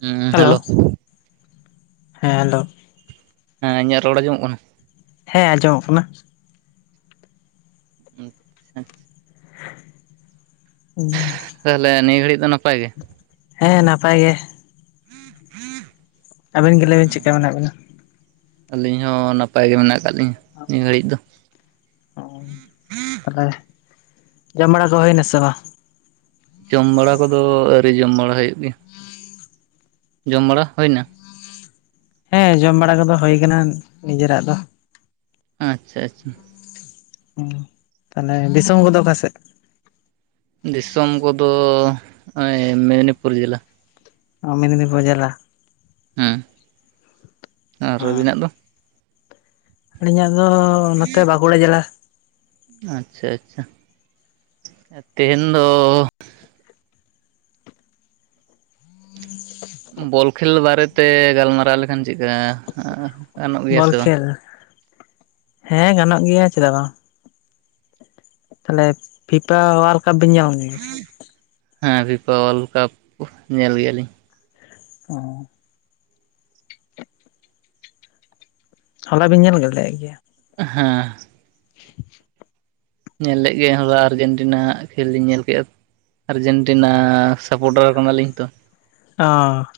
ᱦᱮᱸ ᱦᱮᱞᱳ᱾ ᱦᱮᱸ ᱦᱮᱞᱳ᱾ ᱦᱮᱸ ᱤᱧᱟᱹᱜ ᱨᱚᱲᱹ ᱟᱸᱡᱚᱢᱚᱼᱜ ᱠᱟᱱᱟ᱾ ᱦᱮᱸ ᱟᱸᱡᱚᱢᱚᱼᱜ ᱠᱟᱱᱟ᱾ [unintelligible] ᱚ [inaudible] ᱛᱟᱦᱚᱸᱞᱮ ᱱᱤᱭᱟᱹ ᱜᱷᱟᱹᱲᱤᱡ ᱫᱚ ᱱᱟᱯᱟᱼᱭ ᱜᱮ? ᱦᱮᱸ ᱱᱟᱯᱟᱼᱭ ᱜᱮ᱾ ᱟᱹᱵᱤᱱ ᱜᱮ ᱞᱟᱹᱭᱵᱤᱱ ᱪᱤᱠᱟ ᱢᱮᱱᱟᱼᱜ ᱵᱤᱱᱟ? ᱟᱹᱞᱤᱧ ᱦᱚᱸ ᱱᱟᱯᱟᱼᱭ ᱜᱮ ᱢᱮᱱᱟᱼᱜ ᱠᱟᱜ ᱞᱤᱧ ᱱᱤᱭᱟᱹ ᱜᱷᱟᱹᱲᱤᱡ ᱫᱚ᱾ ᱚ ᱛᱟᱦᱚᱸᱞᱮ ᱡᱚᱢ ᱵᱟᱹᱲᱟ ᱠᱚ ᱦᱩᱭ ᱱᱟᱹ ᱥᱮ ᱵᱟᱝ? ᱡᱚᱢ ᱵᱟᱹᱲᱟ ᱠᱚᱫᱚᱹ ᱟᱹᱨᱤ ᱡᱚᱢ ᱵᱟᱹᱲᱟ ᱦᱩᱭᱩᱼᱜ ᱜᱮ-ᱭᱟ ᱡᱚᱢ ᱵᱟᱹᱲᱟ ᱦᱩᱭᱹᱱᱟ? ᱦᱮᱸ ᱡᱚᱢ ᱵᱟᱹᱲᱟ ᱠᱚᱫᱚᱹ ᱦ ᱟᱠᱟᱱᱟ ᱱᱤᱡᱮᱨᱟᱜ ᱫᱚ᱾ ᱟᱼᱪᱷᱟ ᱟᱼᱪᱷᱟ᱾ ᱦᱩᱸ, ᱛᱟᱦᱚᱞᱮ, ᱫᱤᱥᱚᱢ ᱠᱚᱫᱚ ᱚᱠᱟᱹ ᱥᱮᱫ? ᱫᱤᱥᱚᱢ ᱠᱚᱫᱚ, ᱱᱚᱜᱼᱚᱭ ᱢᱮᱫᱽᱱᱤᱯᱩᱨ ᱡᱮᱞᱟ ᱾ ᱚᱼ, ᱢᱤᱫᱽᱱᱤᱯᱩᱨ ᱡᱤᱞᱟ ᱾ ᱦᱮᱸ, ᱟᱨ ᱟᱹᱵᱤᱱᱟᱜ ᱫᱚ? ᱟᱹᱞᱤᱧᱟᱜ ᱫᱚ, ᱱᱚᱛᱮ ᱵᱟᱸᱠᱩᱲᱟ ᱡᱮᱞᱟ ᱾ ᱟᱼᱪᱷᱟ ᱟᱪᱷᱟ, ᱛᱮᱦᱮᱧᱸ ᱫᱚ, ᱵᱚᱞ ᱠᱷᱮᱞ, ᱵᱟᱨᱮᱛᱮ ᱜᱟᱞᱢᱟᱨᱟᱼᱣ ᱞᱮᱠᱷᱟᱱ ᱪᱮᱠᱟᱜᱼᱟ? ᱦᱟᱸ ᱾ ᱵᱚᱞ ᱠᱷᱮᱞ, ᱦᱮᱸ, ᱜᱟᱱᱚᱼᱜ ᱜᱮᱭᱟ ᱪᱮᱫᱟᱜ ᱵᱟᱝ? ᱛᱟᱦᱚᱞᱮ, ᱯᱷᱤᱯᱟ ᱚᱣᱟᱨᱞᱰ ᱠᱟᱯ, ᱵᱮᱱ ᱧᱮᱞ ᱜᱮᱭᱟ ᱾ ᱦᱮᱸ, ᱯᱷᱤᱯᱟ ᱚᱳᱣᱟᱨᱞᱰ ᱠᱟᱯ ᱧᱮᱞ ᱜᱮᱭᱟ ᱞᱤᱧ ᱾ ᱚᱼᱦᱚᱸ ᱾ ᱦᱚᱞᱟ ᱵᱤᱱ ᱧᱮᱞ ᱜᱮᱫ ᱞᱮᱜ ᱜᱮᱭᱟ ᱾ ᱦᱮᱸᱻ ᱾ ᱧᱮᱞ ᱞᱮᱫ ᱜᱮᱭᱟ, ᱟᱨᱡᱮᱱᱴᱤᱱᱟ ᱦᱟᱜ ᱠᱷᱮᱞ ᱤᱧ ᱧᱮᱞ ᱠᱮᱜᱼᱟ ᱾ ᱟᱨᱡᱮᱱᱴᱤᱱᱟ ᱥᱟᱯᱳᱴᱟᱨ, ᱠᱟᱱᱟ ᱞᱤᱧ ᱛᱚ ᱾ ᱟᱸᱻ ᱾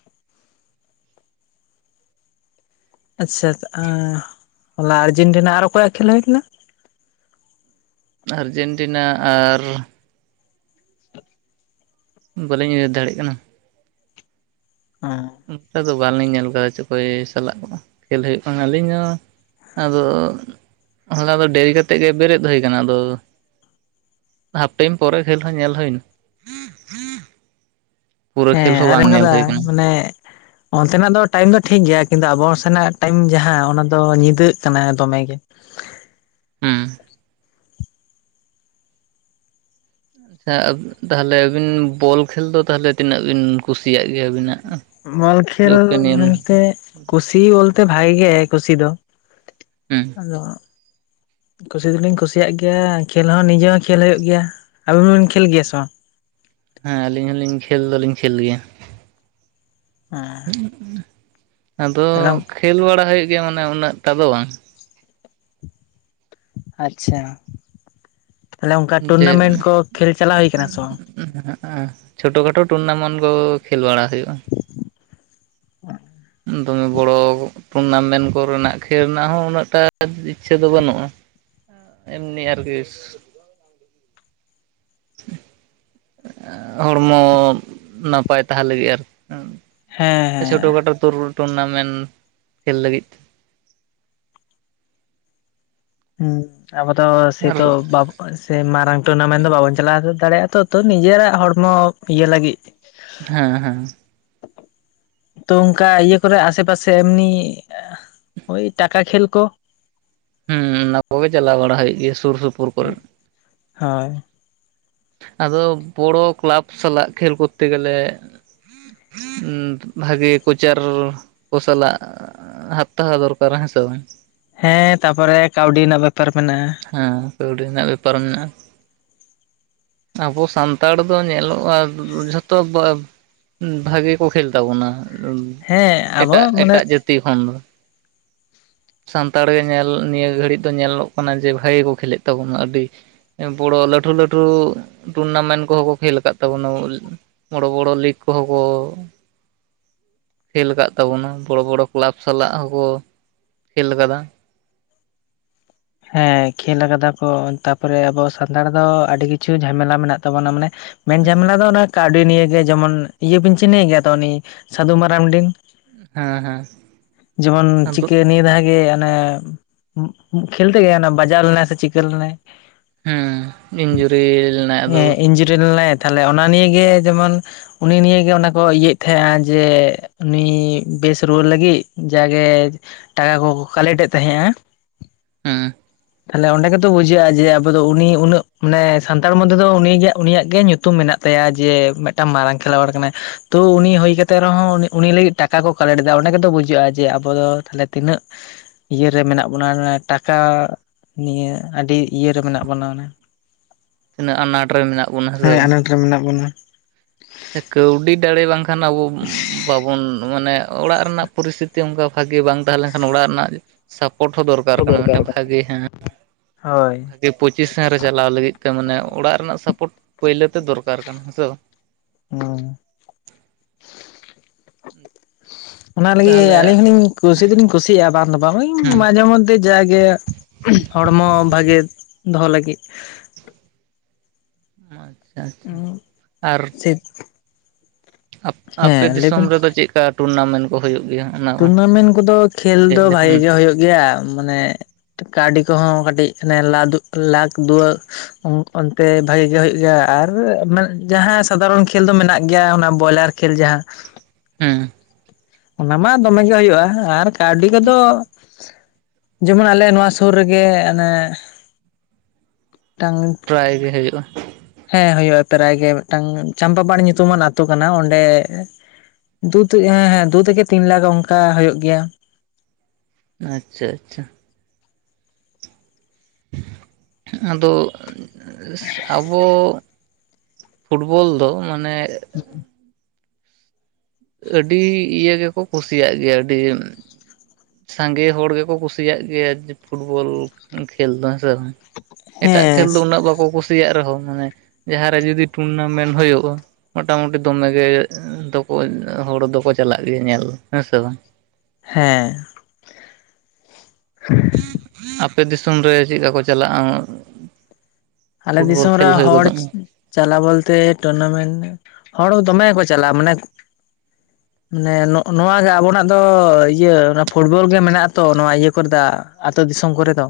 ᱟᱪᱪᱷᱟ, ᱛᱟ ᱟᱸ ᱦᱚᱞᱟ ᱟᱨᱡᱮᱱᱴᱤᱱᱟ ᱟᱨ ᱚᱠᱚᱭᱟᱜ ᱠᱷᱮᱞ ᱦᱩᱭ ᱞᱮᱱᱟ? ᱟᱨᱡᱮᱱᱴᱤᱱᱟ ᱟᱨ ᱵᱟᱹᱞᱤᱧ ᱩᱭᱦᱟᱹᱨ ᱫᱟᱲᱮᱜ ᱠᱟᱱᱟ ᱾ ᱟᱸᱻ ᱾ ᱚᱱᱠᱟ ᱫᱚ, ᱵᱟᱝ ᱞᱤᱧ ᱧᱮᱞ ᱟᱠᱟᱫᱟ ᱪᱚ, ᱚᱼᱠᱚᱭ ᱥᱟᱞᱟᱜ ᱠᱚ, [unintelligible] ᱠᱷᱮᱞ ᱦᱩᱭᱩᱜ ᱠᱟᱱᱟ ᱾ ᱟᱹᱞᱤᱧ ᱦᱚᱸ ᱾ ᱟᱼᱫᱚ, ᱦᱚᱞᱟ ᱫᱚ ᱰᱮᱨᱤ ᱠᱟᱹᱛᱮᱫ ᱜᱮ ᱵᱮᱨᱮᱫ ᱦᱩᱭᱟᱠᱟᱱᱟ, ᱟᱫᱚ᱾ ᱦᱟᱯ ᱴᱟᱭᱤᱢ ᱯᱚᱨᱮ ᱠᱷᱮᱞ, ᱦᱚᱸ ᱧᱮᱞ ᱦᱩᱭᱮᱱᱟ ᱾ [unintelligible] ᱯᱩᱨᱟᱹ ᱠᱷᱮᱞ ᱦᱮᱸ ᱦᱚᱸ ᱟᱨ ᱵᱟᱝ? ᱧᱮᱞ ᱠᱟᱫᱟ ᱦᱩᱭ ᱟᱠᱟᱱᱟ ᱾ ᱢᱟᱱᱮ ᱚᱱᱛᱮᱱᱟᱜ ᱫᱚ ᱴᱟᱭᱤᱢ ᱫᱚ ᱴᱷᱤᱠ ᱜᱮᱭᱟ, ᱠᱤᱱᱛᱩ ᱟᱵᱚ ᱥᱮᱱᱟᱜ ᱴᱟᱭᱤᱢ, ᱡᱟᱦᱟᱸ ᱚᱱᱟ ᱫᱚ, ᱧᱤᱫᱟᱹᱜ ᱠᱟᱱᱟ ᱫᱚᱢᱮ ᱜᱮ ᱾ ᱦᱮᱸ ᱾ ᱟᱪᱷᱟ, ᱛᱟᱦᱚᱞᱮ ᱟᱵᱤᱱ ᱵᱚᱞ ᱠᱷᱮᱞ ᱫᱚ, ᱛᱟᱦᱚᱞᱮ ᱛᱤᱱᱟᱹᱜ? ᱵᱤᱱ ᱠᱩᱥᱤᱭᱟᱜ ᱜᱮᱭᱟ, ᱟᱵᱤᱱᱟᱜ? ᱵᱚᱞ ᱠᱷᱮᱞ ᱢᱮᱱᱛᱮ, ᱠᱩᱥᱤ ᱵᱚᱞᱛᱮ ᱵᱷᱟᱜᱤ ᱜᱮ ᱠᱩᱥᱤ ᱫᱚ ᱾ ᱦᱮᱸ᱾ ᱟᱫᱚ᱾ [unintelligible] ᱠᱩᱥᱤ ᱫᱚᱞᱤᱸᱧ ᱠᱩᱥᱤᱭᱟᱜ ᱜᱮᱭᱟ ᱾ ᱠᱷᱮᱞ ᱦᱚᱸ ᱱᱤᱡᱮ ᱦᱚᱸ, ᱠᱷᱮᱞ ᱦᱩᱭᱩᱜ ᱜᱮᱭᱟ᱾ ᱟᱵᱤᱱ ᱦᱚᱸᱵᱮᱱ, ᱠᱷᱮᱞ ᱜᱮᱭᱟ ᱥᱮ ᱵᱟᱝ? ᱦᱮᱸᱻ, ᱟᱹᱞᱤᱧ ᱦᱚᱸᱞᱤᱧ ᱠᱷᱮᱞ, ᱫᱚᱞᱤᱧ ᱠᱷᱮᱞ ᱜᱮᱭᱟ ᱾ ᱦᱮᱸ [inaudible] ᱟᱫᱚ ᱛᱟᱦᱞᱮ ᱠᱷᱮᱞ ᱵᱟᱲᱟ ᱦᱩᱭᱩᱜ ᱜᱮᱭᱟ᱾ ᱢᱟᱱᱮ, ᱩᱱᱟᱹᱜ ᱛᱟ ᱫᱚ ᱵᱟᱝ? ᱟᱪᱪᱷᱟ, ᱛᱟᱦᱞᱮ ᱚᱱᱠᱟ, ᱡᱮ ᱴᱩᱨᱱᱟᱢᱮᱱᱴ ᱠᱚ ᱠᱷᱮᱞ ᱪᱟᱞᱟᱣ, ᱦᱩᱭ ᱟᱠᱟᱱᱟ ᱥᱮ ᱵᱟᱝ? [inaudible] ᱪᱷᱳᱴᱳ ᱠᱷᱚᱴᱳ, ᱴᱩᱨᱱᱟᱢᱮᱱᱴ ᱠᱚ ᱠᱷᱮᱞ ᱵᱟᱲᱟ ᱦᱩᱭᱩᱜᱼᱟ ᱾ ᱫᱚᱢᱮ ᱵᱚᱲᱚ ᱴᱩᱨᱱᱟᱢᱮᱱᱴ ᱠᱚᱨᱮᱱᱟᱜ, ᱠᱷᱮᱞ ᱨᱮᱱᱟᱜ ᱦᱚᱸ, ᱩᱱᱟᱹᱜ ᱴᱟ, ᱤᱪᱪᱷᱟᱹ ᱫᱚ ᱵᱟᱹᱱᱩᱜᱼᱟ ᱾ [inaudible] ᱮᱢᱱᱤ ᱟᱨᱠᱤ [unintelligible] [inaudible] ᱟᱸᱦᱼᱦᱚᱲᱢᱚ ᱱᱟᱯᱟᱭ ᱛᱟᱦᱮᱸᱱ ᱞᱟᱹᱜᱤᱫ, ᱟᱨᱠᱤ ᱾ ᱦᱮᱸ ᱪᱷᱳᱴᱳ ᱦᱮᱸ ᱠᱷᱟᱴᱳ ᱴᱩᱨ ᱴᱩᱨᱱᱟᱢᱮᱱᱴ ᱠᱷᱮᱞ ᱞᱟᱹᱜᱤᱫ ᱾ ᱦᱩᱸ, ᱟᱵᱚ ᱫᱚ ᱟᱨ ᱥᱮᱛᱚ ᱵᱟᱵ ᱥᱮᱭ, ᱢᱟᱨᱟᱝ ᱴᱩᱨᱱᱟᱢᱮᱱᱴ ᱫᱚ ᱵᱟᱵᱚᱱ, ᱪᱟᱞᱟᱣ ᱫᱟᱲᱮᱭᱟᱜᱼᱟ ᱾ ᱛᱚ, ᱛᱚ ᱱᱤᱡᱮᱨᱟᱜ ᱦᱚᱲᱢᱚ ᱤᱭᱟᱹ ᱞᱟᱹᱜᱤᱫ ᱾ ᱦᱮᱸ ᱦᱮᱸᱻ ᱾ ᱛᱚ, ᱚᱱᱠᱟ ᱤᱭᱟᱹ ᱠᱚᱨᱮ, ᱟᱥᱮ ᱯᱟᱥᱮ ᱮᱢᱱᱤ ᱳᱭ ᱴᱟᱠᱟ ᱠᱷᱮᱞ ᱠᱚ? ᱦᱩᱸᱻ, ᱚᱱᱟ ᱠᱚᱜᱮ ᱪᱟᱞᱟᱣ ᱵᱟᱲᱟ ᱦᱩᱭᱩᱜ ᱜᱮᱭᱟ ᱾ᱥᱩᱨ ᱥᱩᱯᱩᱨ ᱠᱚᱨᱮ ᱾ ᱦᱳᱭ ᱾ ᱟᱫᱚ, ᱵᱚᱲᱚ ᱠᱞᱟᱵᱽ ᱥᱟᱞᱟᱜ ᱠᱷᱮᱞ ᱠᱚᱨᱛᱮ ᱜᱮᱞᱮ ᱦᱩᱸᱻ, ᱵᱷᱟᱜᱮ, ᱠᱚᱪᱟᱨ ᱠᱚ ᱥᱟᱞᱟᱜ ᱟᱼ ᱦᱟᱛ ᱛᱟᱦᱮᱸ ᱫᱚᱨᱠᱟᱨ, ᱦᱮᱸᱥᱮ ᱵᱟᱝ? ᱦᱮᱸᱻ, ᱛᱟᱯᱚᱨᱮ ᱠᱟᱹᱣᱰᱤ ᱨᱮᱱᱟᱜ, ᱵᱮᱯᱟᱨ ᱢᱮᱱᱟᱜᱼᱟ ᱾ ᱦᱮᱸ ᱠᱟᱹᱣᱰᱤ ᱨᱮᱱᱟᱜ ᱵᱮᱯᱟᱨ ᱢᱮᱱᱟᱜᱼᱟ ᱟᱵᱚ ᱥᱟᱱᱛᱟᱲ ᱫᱚ ᱧᱮᱞᱚᱜᱼᱟ ᱡᱷᱚᱛᱚ ᱵᱷᱟᱜᱮ ᱠᱚ ᱠᱷᱮᱞ ᱛᱟᱵᱚᱸᱱᱟ ᱦᱮᱸ ᱟᱵᱚ ᱮᱴᱟᱜ ᱢᱟᱱᱮ ᱮᱴᱟᱜ ᱡᱟᱹᱛᱤ ᱠᱷᱚᱱ ᱫᱚ, ᱥᱟᱱᱛᱟᱲ ᱜᱮ ᱧᱮᱞ ᱱᱤᱭᱟᱹ ᱜᱷᱟᱹᱲᱤᱡ ᱫᱚ ᱧᱮᱞᱚᱜ ᱠᱟᱱᱟ ᱡᱮ ᱵᱷᱟᱜᱮ ᱠᱚ ᱠᱷᱮᱞᱮᱫ ᱛᱟᱵᱚᱱᱟ ᱟᱹᱰᱤ, ᱵᱚᱲᱚ ᱞᱟᱹᱴᱷᱩ ᱞᱟᱹᱴᱷᱩ ᱴᱩᱨᱱᱟᱢᱮᱱᱴ ᱠᱚᱦᱚᱸ ᱠᱚ ᱠᱷᱮᱞ ᱟᱠᱟᱫ ᱛᱟᱵᱚᱱᱟ ᱵᱳᱞ, ᱵᱚᱲᱚ ᱵᱚᱲᱚ ᱞᱤᱜᱽ ᱠᱚᱦᱚᱸ ᱠᱚ, ᱠᱷᱮᱞ ᱟᱠᱟᱫ ᱛᱟᱵᱚᱱᱟ ᱵᱚᱲᱚ ᱵᱚᱲᱚ ᱠᱮᱞᱟᱯ ᱥᱟᱞᱟᱜ ᱦᱚᱸᱠᱚ, ᱠᱷᱮᱞ ᱟᱠᱟᱫᱟ, ᱦᱮᱸ ᱠᱷᱮᱞ ᱟᱠᱟᱫᱟ ᱠᱚ ᱛᱟᱯᱚᱨᱮ ᱟᱵᱚ ᱥᱟᱱᱛᱟᱲ ᱫᱚ ᱟᱹᱰᱤ ᱠᱤᱪᱷᱩ ᱡᱷᱟᱢᱮᱞᱟ ᱢᱮᱱᱟᱜ, ᱛᱟᱵᱚᱱᱟ ᱢᱟᱱᱮ ᱢᱮᱱ ᱡᱷᱟᱢᱮᱞᱟ ᱫᱚ ᱚᱱᱮ ᱠᱟᱹᱣᱰᱤ ᱱᱤᱭᱮ ᱡᱮᱢᱚᱱ ᱤᱭᱟᱹ ᱵᱤᱱ ᱪᱤᱱᱦᱟᱹᱭ ᱜᱮᱭᱟ ᱛᱚ ᱩᱱᱤ ᱥᱟᱫᱩ ᱢᱟᱨᱟᱱᱰᱤ, ᱦᱮᱸ ᱦᱮᱸ ᱡᱮᱢᱚᱱ ᱟᱫᱚ ᱪᱤᱠᱟᱹ ᱱᱤᱭᱟᱹ ᱫᱷᱟᱦᱟ ᱜᱮ ᱚᱱᱮ ᱠᱷᱮᱞ ᱛᱮᱜᱮ ᱚᱱᱮ ᱵᱟᱡᱟᱣ ᱞᱮᱱᱟᱭ ᱥᱮ ᱪᱤᱠᱟᱹ ᱞᱮᱱᱟᱭ, ᱦᱮᱸ ᱤᱧᱡᱩᱨᱤ ᱞᱮᱱᱟᱭ ᱦᱮᱸ ᱟᱫᱚ ᱤᱧᱡᱩᱨᱤ ᱞᱮᱱᱟᱭ ᱛᱷᱟᱞᱮ ᱚᱱᱟ ᱱᱤᱭᱮ ᱜᱮ ᱡᱮᱢᱚᱱ- ᱩᱱᱤ ᱱᱤᱭᱟᱹ ᱜᱮ ᱚᱱᱟ ᱠᱚ ᱤᱭᱟᱹᱭᱮᱫ ᱛᱟᱦᱮᱸᱜ-ᱟ ᱡᱮ ᱩᱱᱤ ᱵᱮᱥ ᱨᱩᱣᱟᱹᱲ ᱞᱟᱹᱜᱤᱫ ᱡᱟᱜᱮ ᱴᱟᱠᱟ ᱠᱚᱠᱚ ᱠᱟᱞᱮᱠᱴ ᱮᱫ ᱛᱟᱦᱮᱸᱜᱼᱟ, ᱦᱩᱸ ᱛᱟᱦᱚᱞᱮ ᱚᱸᱰᱮ ᱜᱮᱛᱚ ᱵᱩᱡᱷᱟᱹᱜᱼᱟ ᱡᱮ ᱟᱵᱚ ᱫᱚ ᱩᱱᱤ ᱩᱱᱟᱹᱜ ᱢᱟᱱᱮ ᱥᱟᱱᱛᱟᱲ ᱢᱚᱫᱽᱫᱷᱮ ᱫᱚ ᱩᱱᱤ ᱜᱮ ᱩᱱᱤᱭᱟᱹᱜ ᱜᱮ ᱧᱩᱛᱩᱢ ᱢᱮᱱᱟᱜ, ᱛᱟᱭᱟ ᱡᱮ ᱢᱤᱫᱴᱟᱝ ᱢᱟᱨᱟᱝ ᱠᱷᱮᱞᱳᱣᱟᱲ ᱠᱟᱱᱟᱭ ᱛᱚ ᱩᱱᱤ ᱦᱩᱭ ᱠᱟᱛᱮ ᱨᱮᱦᱚᱸ ᱩᱱᱤ ᱞᱟᱹᱜᱤᱫ, ᱴᱟᱠᱟ ᱠᱚ ᱠᱟᱞᱮᱠᱴ ᱮᱫᱟ ᱚᱸᱰᱮ ᱜᱮᱛᱚ ᱵᱩᱡᱷᱟᱹᱜᱼᱟ ᱡᱮ ᱟᱵᱚ ᱫᱚ ᱛᱟᱷᱞᱮ ᱛᱤᱱᱟᱹᱜ, ᱤᱭᱟᱹ ᱨᱮ ᱢᱮᱱᱟᱜ ᱵᱚᱱᱟ ᱴᱟᱠᱟ, ᱱᱤᱭᱟᱹ ᱟᱹᱰᱤ ᱤᱭᱟᱹᱨᱮ ᱢᱮᱱᱟᱜ ᱵᱚᱱᱟ ᱚᱱᱮ, ᱛᱤᱱᱟᱹᱜ ᱟᱱᱟᱴ ᱨᱮ ᱢᱮᱱᱟᱜ ᱵᱚᱱᱟ ᱦᱮᱸ ᱥᱮ ᱵᱟᱝ, ᱨᱮ ᱢᱮᱱᱟᱜ ᱵᱚᱱᱟ, ᱥᱮ ᱠᱟᱹᱣᱰᱤ ᱫᱟᱲᱮ ᱵᱟᱝᱠᱷᱟᱱ ᱟᱵᱚ ᱵᱟᱵᱚᱱ ᱢᱟᱱᱮ, ᱚᱲᱟᱜ ᱨᱮᱱᱟᱜ ᱯᱚᱨᱤᱥᱛᱷᱤᱛᱤ ᱚᱱᱠᱟ ᱵᱷᱟᱹᱜᱮ ᱵᱟᱝ ᱛᱟᱦᱮᱸ ᱞᱮᱱᱠᱷᱟᱱ ᱚᱲᱟᱜ ᱨᱮᱱᱟᱜ, ᱥᱟᱯᱳᱨᱴ ᱦᱚᱸ ᱫᱚᱨᱠᱟᱨ ᱠᱟᱱᱟ ᱢᱤᱫᱴᱮᱜ ᱵᱷᱟᱹᱜᱤ ᱦᱟᱸᱜ ᱦᱳᱭ ᱯᱚᱸᱪᱤ ᱥᱮᱱ ᱨᱮ ᱪᱟᱞᱟᱣ ᱞᱟᱹᱜᱤᱫ ᱛᱮ ᱢᱟᱱᱮ ᱚᱲᱟᱜ ᱨᱮᱱᱟᱜ ᱥᱟᱯᱳᱴ ᱯᱳᱭᱞᱳ ᱛᱮ ᱫᱚᱨᱠᱟᱨ ᱠᱟᱱᱟ ᱦᱮᱸᱥᱮ ᱵᱟᱝ, ᱦᱩᱸ [unintelligible] ᱚᱱᱟ ᱞᱟᱹᱜᱤᱫ ᱛᱟᱦᱚᱞᱮ ᱟᱹᱞᱤᱧ ᱦᱚᱸᱞᱤᱧ ᱠᱩᱥᱤ ᱫᱚ ᱞᱤᱧ ᱠᱩᱥᱤᱭᱟᱜᱼᱟ ᱵᱟᱝ ᱫᱚ ᱵᱟᱝ ᱦᱮᱸ ᱢᱟᱡᱷᱮ ᱢᱚᱫᱽᱷᱮ ᱡᱟ ᱜᱮ ᱦᱚᱲᱢᱚ ᱵᱷᱟᱜᱮ ᱫᱚᱦᱚ ᱞᱟᱹᱜᱤᱫ, ᱟᱪᱪᱷᱟ ᱟᱪᱪᱷᱟ ᱟᱨ, [unintelligible] ᱟᱯᱮ ᱦᱮᱸ ᱫᱤᱥᱚᱢ ᱞᱟᱹᱭᱵᱤᱱ ᱨᱮᱫᱚ ᱪᱮᱫ ᱠᱟ ᱴᱩᱨᱱᱟ ᱢᱮᱱᱴ ᱠᱚ ᱦᱳᱭᱳᱜ ᱜᱮᱭᱟ, ᱚᱱᱟ ᱴᱩᱨᱱᱟ ᱢᱮᱱᱴ ᱠᱚᱫᱚ ᱠᱷᱮᱞ ᱞᱟᱹᱭ ᱫᱚ ᱵᱷᱟᱜᱮ ᱞᱮᱠᱷᱟᱱ ᱜᱮ ᱦᱳᱭᱳᱜ ᱜᱮᱭᱟ ᱢᱟᱱᱮ, ᱠᱟᱹᱣᱰᱤ ᱠᱚᱦᱚᱸ ᱠᱟᱹᱴᱤ ᱦᱟᱱᱮ- [unintelligible] ᱚᱱᱛᱮ ᱵᱷᱟᱜᱮ ᱜᱮ ᱦᱳᱭᱳᱜ ᱜᱮᱭᱟ ᱟᱨ ᱡᱟᱦᱟ‌ᱸ ᱥᱟᱫᱷᱟᱨᱚᱱ ᱠᱷᱮᱞ ᱫᱚ ᱢᱮᱱᱟᱜ ᱜᱮᱭᱟ ᱚᱱᱟ ᱵᱚᱭᱞᱟᱨ ᱠᱷᱮᱞ ᱡᱟᱦᱟᱸ ᱦᱩᱸ ᱚᱱᱟ ᱢᱟ ᱫᱚᱢᱮ ᱜᱮ ᱦᱳᱭᱳᱜᱼᱟ ᱟᱨ ᱠᱟᱹᱣᱰᱤ ᱠᱚᱫᱚ, ᱡᱮᱢᱚᱱ ᱟᱞᱮ ᱱᱚᱣᱟ ᱥᱳᱨ ᱨᱮᱜᱮ ᱚᱱᱮ, ᱢᱤᱫ ᱴᱟᱝ ᱯᱨᱟᱭ ᱜᱮ ᱦᱳᱭᱳᱜᱼᱟ, ᱦᱮᱸ ᱦᱳᱭᱳᱜᱼᱟ ᱯᱨᱟᱭ ᱜᱮ ᱢᱤᱫ ᱴᱟᱝ ᱪᱟᱢᱯᱟᱯᱟᱲ ᱧᱩᱛᱩᱢᱟᱱ ᱟᱛᱳ ᱠᱟᱱᱟ ᱚᱸᱰᱮ, ᱫᱩ ᱛᱮ ᱦᱮᱸ ᱦᱮᱸ ᱫᱩ ᱛᱷᱮᱠᱮ ᱛᱤᱱ ᱞᱟᱠᱷ ᱚᱱᱠᱟ ᱦᱳᱭᱳᱜ ᱜᱮᱭᱟ, ᱟᱪᱪᱷᱟ ᱟᱪᱪᱷᱟ, ᱟᱫᱚ ᱟᱵᱚ, ᱯᱷᱩᱴᱵᱚᱞ ᱫᱚ ᱢᱟᱱᱮ, [inaudible] ᱟᱹᱰᱤ ᱤᱭᱟᱹ ᱜᱮ ᱠᱚ ᱠᱩᱥᱤᱭᱟᱜ ᱜᱮᱭᱟ ᱟᱹᱰᱤ ᱥᱟᱸᱜᱮ ᱦᱚᱲ ᱜᱮ ᱠᱚ ᱠᱩᱥᱤᱭᱟᱜ ᱜᱮᱭᱟ, ᱪᱮᱹ ᱩᱸ 'ᱯᱷᱩᱴᱵᱚᱞ' ᱠᱷᱮᱞ ᱫᱚ ᱦᱮᱸ ᱥᱮ ᱵᱟᱝ! ᱮᱴᱟᱜ ᱠᱷᱮᱞ ᱦᱮᱸ ᱫᱚ ᱩᱱᱟᱹᱜ ᱵᱟ ᱠᱚ ᱠᱩᱥᱤᱭᱟᱜ ᱨᱮᱦᱚ, ᱢᱟᱱᱮ ᱡᱟᱦᱟ ᱨᱮ ᱡᱩᱫᱤ ᱴᱩᱱᱱᱟ ᱢᱮᱱ ᱦᱳᱭᱳᱜᱼᱟ, ᱢᱚᱴᱟ-ᱢᱩᱴᱤ ᱫᱚᱢᱮ ᱜᱮ ᱮᱸ ᱫᱚᱠᱚ, ᱚᱸ ᱦᱚᱲ ᱫᱚᱠᱚ ᱪᱟᱞᱟᱜ ᱜᱮᱭᱟ ᱧᱮᱞ ᱦᱮᱸ ᱥᱮ ᱵᱟᱝ! ᱦᱮᱸ, [inaudible] ᱟᱯᱮ ᱫᱤᱥᱚᱢ ᱨᱮ ᱪᱮᱜ ᱠᱟ ᱠᱚ ᱪᱟᱞᱟᱜᱼᱟ? ᱚᱸ ᱟᱞᱮ ᱫᱤᱥᱚᱢ ᱨᱮ ᱦᱚᱲ ᱪᱟᱞᱟᱣ ᱵᱚᱞ ᱛᱮ ᱴᱩᱱᱱᱟ ᱢᱮᱱ ᱦᱚᱲ ᱫᱚᱢᱮ ᱠᱚ ᱪᱟᱞᱟᱜᱼᱟ, ᱢᱟᱱᱮ [inaudible] ᱢᱟᱱᱮ ᱱᱚᱜ ᱱᱚᱣᱟ ᱜᱮ ᱟᱵᱚ ᱱᱟᱜ ᱫᱚ, ᱤᱭᱟᱹ ᱚᱱᱟ ᱯᱷᱩᱴᱵᱚᱞ ᱜᱮ ᱢᱮᱱᱟᱜ ᱟ ᱛᱚ, ᱱᱚᱣᱟ ᱤᱭᱟᱹ ᱠᱚᱨᱫᱟ ᱟᱛᱳ ᱫᱤᱥᱚᱢ ᱠᱚᱨᱮ ᱫᱚ,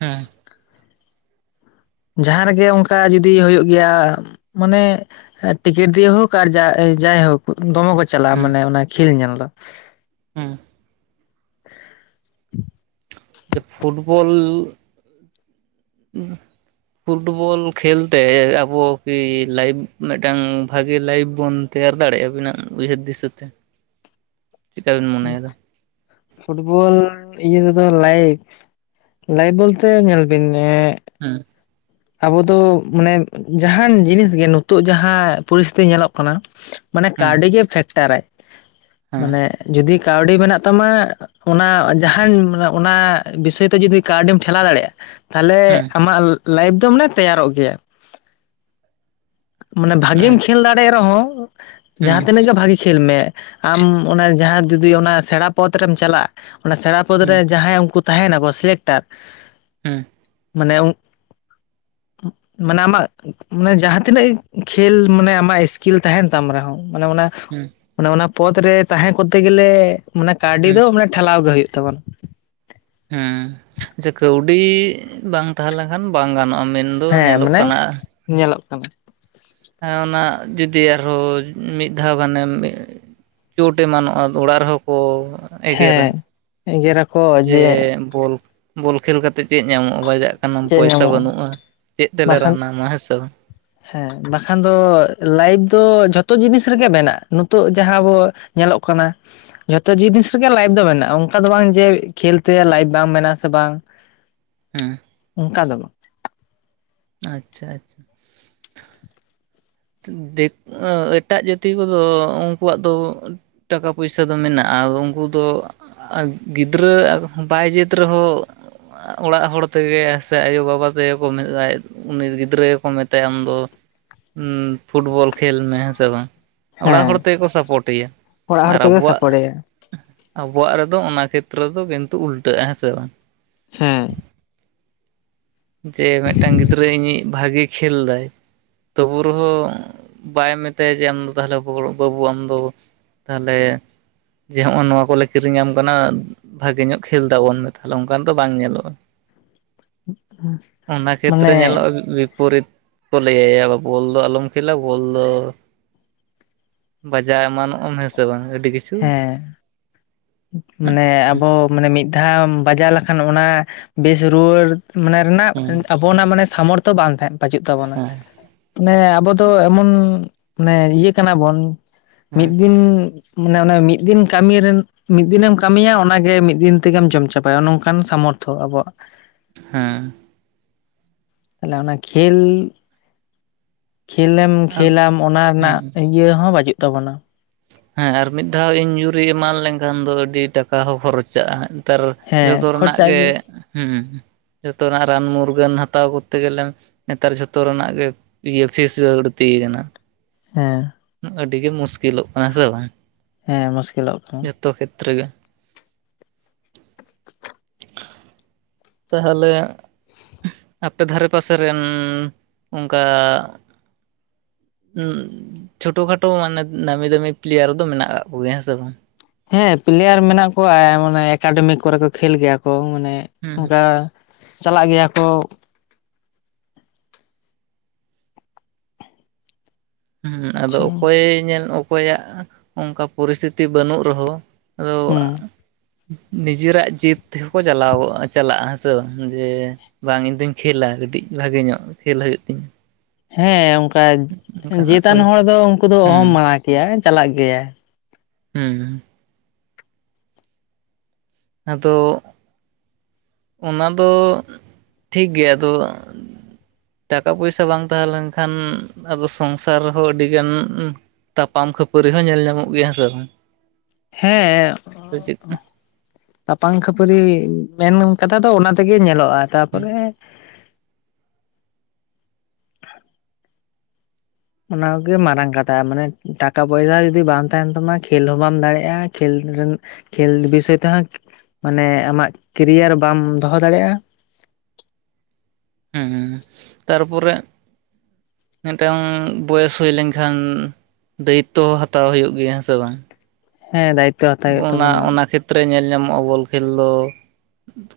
ᱮᱸ, ᱡᱟᱦᱟᱸ ᱨᱮᱜᱮ ᱚᱝᱠᱟ ᱡᱩᱫᱤ ᱦᱳᱭᱳᱜ ᱜᱮᱭᱟ, ᱢᱟᱱᱮ ᱮᱸ ᱴᱤᱠᱤᱴ ᱫᱤᱭᱮᱹ ᱦᱳᱠ ᱟᱨ ᱡᱟ ᱮᱹ ᱡᱟᱭ ᱦᱳᱠ ᱫᱚᱢᱚ ᱠᱚ ᱪᱟᱞᱟᱜᱼᱟ, ᱦᱮᱸ ᱢᱟᱱᱮ ᱚᱱᱟ ᱠᱷᱮᱹᱞ ᱧᱮᱞ ᱫᱚ᱾ ᱦᱮᱸ [inaudible] ᱡᱚ ᱯᱷᱩᱴᱵᱚᱞ ᱩᱸ ᱯᱩᱴᱵᱚᱞ ᱠᱷᱮᱹᱞ ᱛᱮ ᱟᱵᱚ ᱠᱤ ᱞᱟᱭᱤᱯᱷ ᱢᱤᱜ ᱴᱟᱝ ᱵᱷᱟᱜᱮ ᱞᱟᱭᱤᱯᱷ ᱵᱚᱱ ᱛᱮᱭᱟᱨ ᱫᱟᱲᱮ ᱟᱹᱵᱤᱱᱟᱜ ᱩᱭᱦᱟᱹᱨ ᱫᱤᱥᱟᱹᱛᱮ ᱩᱸᱠᱷ ᱯᱷᱩᱴᱵᱚᱞ ᱤᱭᱟᱹ ᱛᱮᱫᱚ ᱞᱟᱭᱤᱯᱷ ᱞᱟᱭᱤᱯᱷ ᱵᱚᱞ ᱛᱮ ᱧᱮᱞ ᱵᱤᱱ ᱱᱮᱸ ᱩᱸ, ᱟᱵᱚ ᱫᱚ ᱢᱟᱱᱮ ᱡᱟᱦᱟᱱ ᱡᱤᱱᱤᱥ ᱜᱮ, ᱱᱳᱛᱳᱜ ᱡᱟᱦᱟᱸ ᱯᱚᱨᱤᱥ ᱛᱷᱤ ᱧᱮᱞᱚᱜ ᱠᱟᱱᱟ, ᱢᱟᱱᱮ ᱦᱩᱸ ᱠᱟᱹᱣᱰᱤ ᱜᱮ ᱯᱷᱮᱠᱴᱟᱨᱟᱭ, ᱦᱮᱸ ᱢᱟᱱᱮ ᱡᱩᱫᱤ ᱠᱟᱹᱣᱰᱤ ᱢᱮᱱᱟᱜ ᱛᱟᱢᱟ ᱚᱱᱟ ᱡᱟᱦᱟᱧ ᱢᱟᱝᱮ ᱚᱱᱟ ᱵᱤᱥᱚᱭ ᱛᱮ ᱡᱩᱫᱤ ᱠᱟᱹᱣᱰᱤᱢ ᱴᱷᱮᱞᱟᱣ ᱫᱟᱲᱮᱜᱼᱟ ᱛᱷᱟᱞᱮ ᱦᱩᱸ ᱟᱢᱟᱜ ᱞᱟᱭᱤᱯᱷ ᱫᱚ ᱢᱟᱱᱮ ᱛᱮᱭᱟᱨᱚᱜ ᱜᱮᱭᱟ᱾ ᱢᱟᱱᱮ ᱵᱷᱟᱜᱮᱹᱢ ᱟᱪ ᱠᱷᱮᱹᱞ ᱫᱟᱲᱮᱜ ᱨᱮᱦᱚᱸ, ᱦᱩᱸ ᱡᱟᱦᱟ ᱛᱤᱱᱟᱹᱜ ᱜᱮ ᱵᱷᱟᱜᱤ ᱠᱷᱮᱹᱞ ᱢᱮ ᱟᱢ ᱚᱱᱟ ᱡᱟᱦᱟ ᱡᱩᱫᱤ ᱚᱱᱟ ᱥᱮᱲᱟ ᱯᱚᱫᱽ ᱨᱮᱢ ᱪᱟᱞᱟᱜ, ᱚᱱᱟ ᱥᱮᱲᱟ ᱯᱚᱫᱽ ᱨᱮ ᱦᱩᱸ ᱡᱟᱦᱟᱸᱭ ᱩᱝᱠᱩ ᱛᱟᱦᱮᱱᱟᱠᱚ ᱥᱤᱞᱮᱠᱴᱟᱨ, ᱩᱸ, ᱢᱟᱱᱮ ᱩᱸᱜ ᱢᱟᱱᱮ ᱟᱢᱟᱜ ᱢᱟᱱᱮ ᱡᱟᱦᱟ ᱛᱤᱱᱟᱹᱜ ᱠᱷᱮᱹᱞ ᱢᱟᱱᱮ ᱟᱢᱟᱜ ᱤᱥᱠᱤᱞ ᱛᱟᱦᱮᱱ ᱛᱟᱢ ᱨᱮᱦᱚᱸ, ᱢᱟᱱᱮ ᱚᱱᱟ ᱩᱸ, ᱚᱱᱮ ᱚᱱᱟ ᱯᱚᱫᱽ ᱨᱮ ᱛᱟᱦᱮᱸ ᱠᱳᱛᱛᱮᱹ ᱜᱮᱹᱞᱮᱹ, ᱢᱟᱱᱮ ᱠᱟᱣᱰᱤ ᱦᱩᱸ ᱫᱚ ᱢᱟᱱᱮ ᱴᱷᱮᱞᱟᱣ ᱜᱮ ᱦᱩᱭᱩᱜ ᱛᱟᱵᱚᱱ ᱦᱩᱸ, ᱡᱮ ᱠᱟᱹᱣᱰᱤ ᱵᱟᱝ ᱛᱟᱦᱮ ᱞᱮᱱᱠᱷᱟᱱ ᱵᱟᱝ ᱜᱟᱱᱚᱜᱼᱟ, ᱢᱮᱱ ᱦᱮᱸ, ᱢᱟᱱᱮ ᱧᱮᱞᱚᱜ ᱠᱟᱱᱟ᱾ ᱦᱮᱸ, ᱚᱱᱟ ᱡᱩᱫᱤ ᱟᱨᱦᱚ ᱩᱸ ᱢᱤᱫ ᱫᱷᱟᱣ ᱜᱟᱱᱮᱢ ᱮ ᱪᱳᱴ ᱮᱢᱟᱱᱚᱜᱼᱟ ᱚᱲᱟᱜ ᱨᱮᱦᱚ ᱠᱚ ᱮᱜᱮᱨᱟ ᱦᱮᱸ, ᱮᱜᱮᱨᱟ᱾ ᱡᱮ ᱵᱚᱞ ᱵᱚᱞ ᱠᱷᱮᱹᱞ ᱠᱟ- -ᱛᱮ ᱪᱮᱜ ᱧᱟᱢᱚᱜ ᱵᱟᱡᱟᱜ ᱠᱟᱱᱟᱢ ᱪᱮᱫ ᱯᱚᱭᱥᱟ ᱧᱟᱢᱚᱜᱼᱟ ᱵᱟᱹᱱᱩᱜᱼᱟ, ᱪᱮᱫ ᱛᱮᱞᱮ ᱨᱟᱱᱟᱢᱟ? ᱦᱮᱥᱮ, ᱮᱸ, ᱵᱟᱠᱷᱟᱱ ᱫᱚ ᱞᱟᱭᱤᱯ ᱫᱚ ᱡᱷᱚᱛᱚ ᱡᱤᱱᱤᱥ ᱨᱮᱜᱮ ᱢᱮᱱᱟᱜᱼᱟ᱾ ᱱᱳᱛᱳᱜ ᱡᱟᱦᱟᱸ ᱵᱚ ᱧᱮᱞᱚᱜ ᱠᱟᱱᱟ, ᱡᱷᱚᱛᱚ ᱡᱤᱱᱤᱥ ᱨᱮᱜᱮ ᱞᱟᱭᱤᱯᱷ ᱫᱚ ᱢᱮᱱᱟᱜᱼᱟ, ᱚᱝᱠᱟ ᱫᱚ ᱵᱟᱝ ᱡᱮ ᱠᱷᱮᱹᱞ ᱛᱮ ᱞᱟᱭᱤᱯᱷ ᱵᱟᱝ ᱢᱮᱱᱟᱜ ᱟᱥᱮ ᱵᱟᱝ! ᱦᱩᱸ, ᱚᱝᱠᱟ ᱫᱚ ᱵᱟ ᱟᱪᱪᱷᱟ ᱟᱪᱪᱷᱟ, ᱛᱷᱤ ᱫᱤ ᱟᱺ ᱮᱴᱟᱜ ᱡᱟᱹᱛᱤ ᱠᱚᱫᱚ ᱩᱝᱠᱩᱣᱟᱜ ᱫᱚ, ᱚᱱ ᱴᱟᱠᱟ ᱯᱩᱭᱥᱟᱹ ᱫᱚ ᱢᱮᱱᱟᱜᱼᱟᱣ ᱩᱝᱠᱩ ᱫᱚ ᱟ ᱜᱤᱫᱽᱨᱟᱹ ᱟᱣᱠᱷᱟᱱ ᱵᱟᱭ ᱡᱩᱫ ᱨᱮᱦᱚ ᱟ ᱚᱲᱟᱜ ᱦᱚᱲ ᱛᱮᱜᱮ ᱥᱮ ᱟᱭᱚᱼᱵᱟᱵᱟ ᱯᱮᱜᱮ ᱠᱚ [inaudible] ᱩᱱᱤ ᱜᱤᱫᱽᱨᱟᱹ ᱜᱮᱠᱚ ᱢᱮᱛᱟᱭᱟ ᱩᱱ ᱫᱚ᱾ ᱦᱩᱸ᱾ ᱯᱷᱩᱴᱵᱚᱞ ᱠᱷᱮᱹᱞ ᱢᱮ ᱦᱮᱸ ᱥᱮ ᱵᱟᱝ, ᱚᱲᱟᱜ ᱦᱮᱸ ᱦᱚᱲ ᱛᱮᱜᱮ ᱠᱚ ᱥᱟᱯᱳᱴᱮᱭᱟ ᱚᱲᱟᱜ ᱦᱚᱲ ᱟᱨ ᱛᱮᱜᱮ ᱟᱵᱚᱣᱟᱜ ᱥᱟᱯᱚᱴᱮᱭᱟ ᱟᱵᱚᱣᱟᱜ ᱨᱮᱫᱚ ᱚᱱᱟ ᱠᱷᱮᱛᱨᱚ ᱫᱚ ᱠᱤᱱᱛᱩ ᱩᱞᱴᱟᱹᱜ-ᱟ ᱦᱮᱸ ᱥᱮ ᱵᱟᱝ? ᱦᱩᱸ᱾ ᱡᱮ ᱢᱤᱫᱴᱟᱝ ᱜᱤᱫᱽᱨᱟᱹ ᱤᱧᱤᱡ ᱵᱷᱟᱜᱤ ᱠᱷᱮᱹᱞ ᱫᱟᱭᱺ ᱛᱚᱵᱩ ᱨᱮᱦᱚᱸ ᱵᱟᱭ ᱢᱮᱛᱟᱭᱟ ᱡᱮ ᱟᱢ ᱫᱚ ᱛᱟᱦᱞᱮ [unintelligible] ᱵᱟᱹᱵᱩ ᱟᱢ ᱫᱚ ᱛᱟᱦᱞᱮ ᱡᱮ, ᱦᱚᱸᱜ-ᱚ ᱱᱚᱣᱟ ᱠᱚᱞᱮ ᱠᱤᱨᱤᱧᱟᱢ ᱠᱟᱱᱟ ᱵᱷᱟᱜᱮ ᱧᱚᱜ ᱠᱷᱮᱹᱞ ᱛᱟᱵᱚᱱ ᱢᱮ ᱛᱟᱦᱞᱮ ᱚᱱᱠᱟᱱ ᱫᱚ ᱵᱟᱝ ᱧᱮᱞᱚᱜ-ᱟ᱾ ᱦᱩᱸᱜ-ᱩᱸ᱾ ᱚᱱᱟ ᱠᱷᱮᱛᱨᱮ ᱧᱮᱞᱚᱜ-ᱟ ᱵᱤᱯᱚᱨᱤᱛ᱾ ᱠᱚ ᱞᱟᱹᱭᱟ ᱵᱟᱵᱩ ᱵᱚᱞ ᱫᱚ ᱟᱞᱚᱢ ᱠᱷᱮᱹᱞᱟ ᱵᱚᱞ ᱫᱚ ᱵᱟᱡᱟ ᱮᱢᱟᱱ᱾ ᱟᱢ ᱦᱮᱸ ᱥᱮ ᱵᱟᱝ ᱟᱹᱰᱤ ᱠᱤᱪᱷᱩ᱾ ᱦᱮᱸ ᱢᱟᱱᱮ ᱟᱵᱚ ᱢᱟᱱᱮ ᱢᱤᱫ ᱫᱷᱟᱣ ᱵᱟᱡᱟᱣ ᱞᱮᱠᱷᱟᱱ ᱚᱱᱟ ᱵᱮᱥ ᱨᱩᱣᱟᱹᱲ ᱢᱟᱱᱮ ᱨᱮᱱᱟᱜ ᱦᱮᱸ ᱟᱵᱚᱱᱟᱜ ᱥᱟᱢᱚᱨᱛᱷᱚ ᱵᱟᱝ ᱛᱟᱦᱮᱸ ᱵᱟᱟᱹᱪᱩᱜ ᱛᱟᱵᱚᱱᱟ᱾ ᱦᱮᱸ ᱢᱟᱱᱮ ᱟᱵᱚ ᱫᱚ ᱮᱢᱚᱱ ᱢᱟᱱᱮ ᱤᱭᱟᱹ ᱠᱟᱱᱟ ᱵᱚᱱ ᱦᱮᱸ ᱢᱤᱫ ᱫᱤᱱ᱾ ᱢᱟᱱᱮ ᱚᱱᱟ ᱢᱤᱫ ᱫᱤᱱ ᱠᱟᱹᱢᱤ ᱨᱮᱱ ᱢᱤᱫ ᱫᱤᱱᱮᱢ ᱠᱟᱹᱢᱤᱭᱟ ᱚᱱᱟᱜᱮ ᱢᱤᱫ ᱫᱤᱱ ᱛᱮᱜᱮᱢ ᱡᱚᱢ ᱪᱟᱵᱟᱭᱟ ᱱᱚᱝᱠᱟᱱ ᱥᱟᱢᱚᱨᱛᱷᱚ ᱟᱵᱚᱣᱟᱜ᱾ ᱦᱩᱸ᱾ ᱛᱟᱦᱞᱮ ᱚᱱᱟ ᱠᱷᱮᱹᱞ, ᱠᱷᱮᱹᱞᱮᱢ ᱟᱫ ᱠᱷᱮᱹᱞᱟᱢ ᱚᱱᱟ ᱨᱮᱱᱟᱜ ᱦᱩᱸ ᱤᱭᱟᱹ ᱦᱚᱸ ᱵᱟᱪᱩᱜ ᱛᱟᱵᱚᱱᱟ᱾ ᱦᱮᱸ ᱟᱨ ᱢᱤᱫ ᱫᱷᱟᱣ ᱤᱧᱡᱩᱨᱤ ᱮᱢᱟᱱ ᱞᱮᱱᱠᱷᱟᱱ ᱫᱚ ᱟᱹᱰᱤ ᱴᱟᱠᱟ ᱦᱚᱸ ᱠᱷᱚᱨᱚᱪᱟᱜ-ᱟ᱾ ᱱᱮᱛᱟᱨ ᱦᱮᱸ ᱡᱚᱛᱚ ᱨᱮᱱᱟᱜ ᱠᱷᱚᱨᱪᱟᱜ ᱜᱮ ᱦᱩᱸ᱾ ᱡᱚᱛᱚ ᱨᱮᱱᱟᱜ ᱨᱟᱱ ᱢᱩᱨᱜᱟᱹᱱ ᱦᱟᱛᱟᱣ ᱠᱚᱛᱛᱮ ᱜᱮᱞᱮ ᱱᱮᱛᱟᱨ ᱡᱷᱚᱛᱚ ᱨᱮᱱᱟᱜ ᱜᱮ ᱤᱭᱟᱹ ᱯᱷᱤᱥ ᱵᱟᱲᱛᱤ ᱠᱟᱱᱟ᱾ ᱦᱩᱸ᱾ ᱟᱹᱰᱤᱜᱮ ᱢᱩᱥᱠᱤᱞᱚᱜ ᱠᱟᱱᱟ ᱦᱮᱸ ᱥᱮ ᱵᱟᱝ᱾ ᱦᱮᱸ ᱢᱩᱥᱠᱤᱞᱚᱜ ᱠᱟᱱᱟ᱾ ᱡᱚᱛᱚ ᱠᱷᱮᱹᱛᱨᱮᱹ ᱜᱮ᱾ ᱛᱟᱦᱚᱞᱮ ᱟᱯᱮ ᱫᱷᱟᱨᱮ ᱯᱟᱥᱮ ᱨᱮᱱ ᱚᱜᱠᱟ ᱪᱷᱳᱴᱳ ᱠᱷᱟᱴᱳ ᱢᱟᱱᱮ ᱱᱟᱢᱤ ᱫᱟᱹᱢᱤ ᱯᱞᱮᱭᱟᱨ ᱫᱚ ᱢᱮᱱᱟᱜ ᱠᱟᱜ ᱠᱚᱜᱮᱭᱟ ᱦᱮᱸ ᱥᱮ ᱵᱟᱝ? ᱦᱮᱸ ᱯᱞᱮᱭᱟᱨ ᱢᱮᱱᱟᱜ ᱠᱚᱣᱟ ᱢᱟᱱᱮ ᱮᱠᱟᱰᱮᱢᱤ ᱠᱚᱨᱮ ᱠᱚ ᱠᱷᱮᱹᱞ ᱜᱮᱭᱟ ᱠᱚ ᱢᱟᱱᱮ᱾ ᱦᱩᱸ ᱚᱝᱠᱟ ᱪᱟᱞᱟᱜ ᱜᱮᱭᱟ ᱠᱚ᱾ ᱦᱩᱸ, ᱟᱫᱚ ᱚᱠᱚᱭᱮ ᱧᱮᱞ ᱚᱠᱚᱭᱟᱜ ᱚᱝᱠᱟ ᱯᱚᱨᱤᱥᱛᱷᱤᱛᱤ ᱵᱟᱹᱱᱩᱜ ᱨᱮᱦᱚᱸ᱾ ᱦᱩᱸ [unintelligible] ᱱᱤᱡᱮᱨᱟᱜ ᱡᱮᱫᱽ ᱛᱮᱦᱚᱸ ᱠᱚ ᱪᱟᱞᱟᱣᱟ ᱪᱟᱞᱟᱜ-ᱟ ᱦᱮᱸ ᱥᱮ ᱵᱟᱝ ᱡᱮ, ᱵᱟᱝ ᱤᱧ ᱫᱩᱧ ᱠᱷᱮᱹᱞᱟ ᱠᱟᱹᱴᱤᱡ ᱵᱷᱟᱜᱮ ᱧᱚᱜ ᱠᱷᱮᱹᱞ ᱦᱩᱭᱩᱜ ᱛᱤᱧᱟᱹ᱾ ᱦᱮᱸ ᱚᱝᱠᱟ ᱚᱱᱠᱟᱱᱟᱜ ᱠᱚ ᱡᱮᱛᱟᱱ ᱦᱚᱲ ᱫᱚ ᱩᱝᱠᱩ ᱫᱚ ᱦᱩᱸ ᱚᱦᱚᱢ ᱢᱟᱱᱟ ᱠᱮᱭᱟ ᱪᱟᱞᱟᱜ ᱜᱮᱭᱟᱭ᱾ ᱦᱩᱸ᱾ ᱟᱫᱚ ᱚᱱᱟ ᱫᱚ ᱴᱷᱤᱠ ᱜᱮᱭᱟ ᱟᱫᱚ᱾ ᱴᱟᱠᱟ ᱯᱚᱭᱥᱟ ᱵᱟᱝ ᱛᱟᱦᱮᱸᱞᱮᱱᱠᱷᱟᱱ ᱟᱫᱚ ᱥᱚᱝᱥᱟᱨ ᱨᱮᱦᱚᱸ ᱟᱹᱰᱤ ᱜᱟᱱ᱾ ᱛᱟᱯᱟᱢ ᱠᱷᱟᱹᱯᱟᱹᱨᱤ ᱦᱚᱸ ᱧᱮᱞ ᱧᱟᱢᱚᱜ ᱜᱮᱭᱟ ᱦᱮᱸ ᱥᱮ ᱵᱟᱝ᱾ ᱦᱮᱸ᱾ ᱥᱮ ᱪᱮᱫ ᱛᱟᱯᱟᱝ ᱠᱷᱟᱹᱯᱟᱹᱨᱤ ᱢᱮᱱ ᱠᱟᱛᱷᱟ ᱫᱚ ᱚᱱᱟ ᱛᱮᱜᱮ ᱧᱮᱞᱚᱜ-ᱟ᱾ ᱛᱟᱯᱚᱨᱮ ᱚᱱᱟ ᱜᱮᱮ ᱢᱟᱨᱟᱝ ᱠᱟᱛᱷᱟ᱾ ᱢᱟᱱᱮ ᱴᱟᱠᱟ ᱯᱚᱭᱥᱟ ᱡᱩᱫᱤ ᱵᱟᱝ ᱛᱟᱦᱮᱱ ᱛᱟᱢᱟ ᱠᱷᱮᱹᱞ ᱦᱚᱸ ᱵᱟᱢ ᱫᱟᱲᱮᱭᱟᱜ-ᱟ᱾ ᱠᱷᱮᱹᱞ ᱨᱮᱱ ᱠᱷᱮᱹᱞ ᱵᱤᱥᱚᱭ ᱛᱮᱦᱚᱸ ᱢᱟᱱᱮ ᱟᱢᱟᱜ ᱠᱮᱨᱤᱭᱟᱨ ᱵᱟᱢ ᱫᱚᱦᱚ ᱫᱟᱲᱮᱭᱟᱜ-ᱟ᱾ ᱦᱩᱸ, ᱛᱟᱨᱯᱚᱨᱮ᱾ ᱢᱤᱫᱴᱟᱝ ᱵᱚᱭᱮᱥ ᱦᱩᱭ ᱞᱮᱱᱠᱷᱟᱱ᱾ ᱫᱟᱭᱤᱛᱛᱚ ᱦᱟᱛᱟᱣ ᱦᱩᱭᱩᱜ ᱜᱮᱭᱟ ᱦᱮᱸ ᱥᱮ ᱵᱟᱝ? ᱦᱮᱸ ᱫᱟᱭ ᱚᱱᱟ ᱚᱱᱟ ᱠᱷᱮᱛ ᱨᱮ ᱧᱮᱞ ᱧᱟᱢᱚᱜᱼᱟ ᱵᱚᱞ ᱠᱷᱮᱞ ᱫᱚᱼᱼ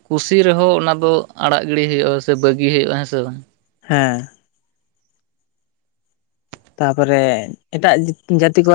ᱠᱩᱥᱤ ᱨᱮ ᱦᱚᱸ ᱚᱱᱟ ᱫᱚ ᱟᱲᱟᱜ ᱜᱤᱰᱤ ᱦᱩᱭᱩᱜᱼᱟ ᱥᱮ ᱵᱟᱹᱜᱤ ᱦᱩᱭᱩᱜᱼᱟ ᱦᱮᱸ ᱥᱮ ᱵᱟᱝ ᱦᱮᱸ ᱛᱟᱯᱚᱨᱮ ᱮᱴᱟᱜ ᱡᱟᱹᱛᱤ ᱠᱚᱣᱟᱜᱼᱼ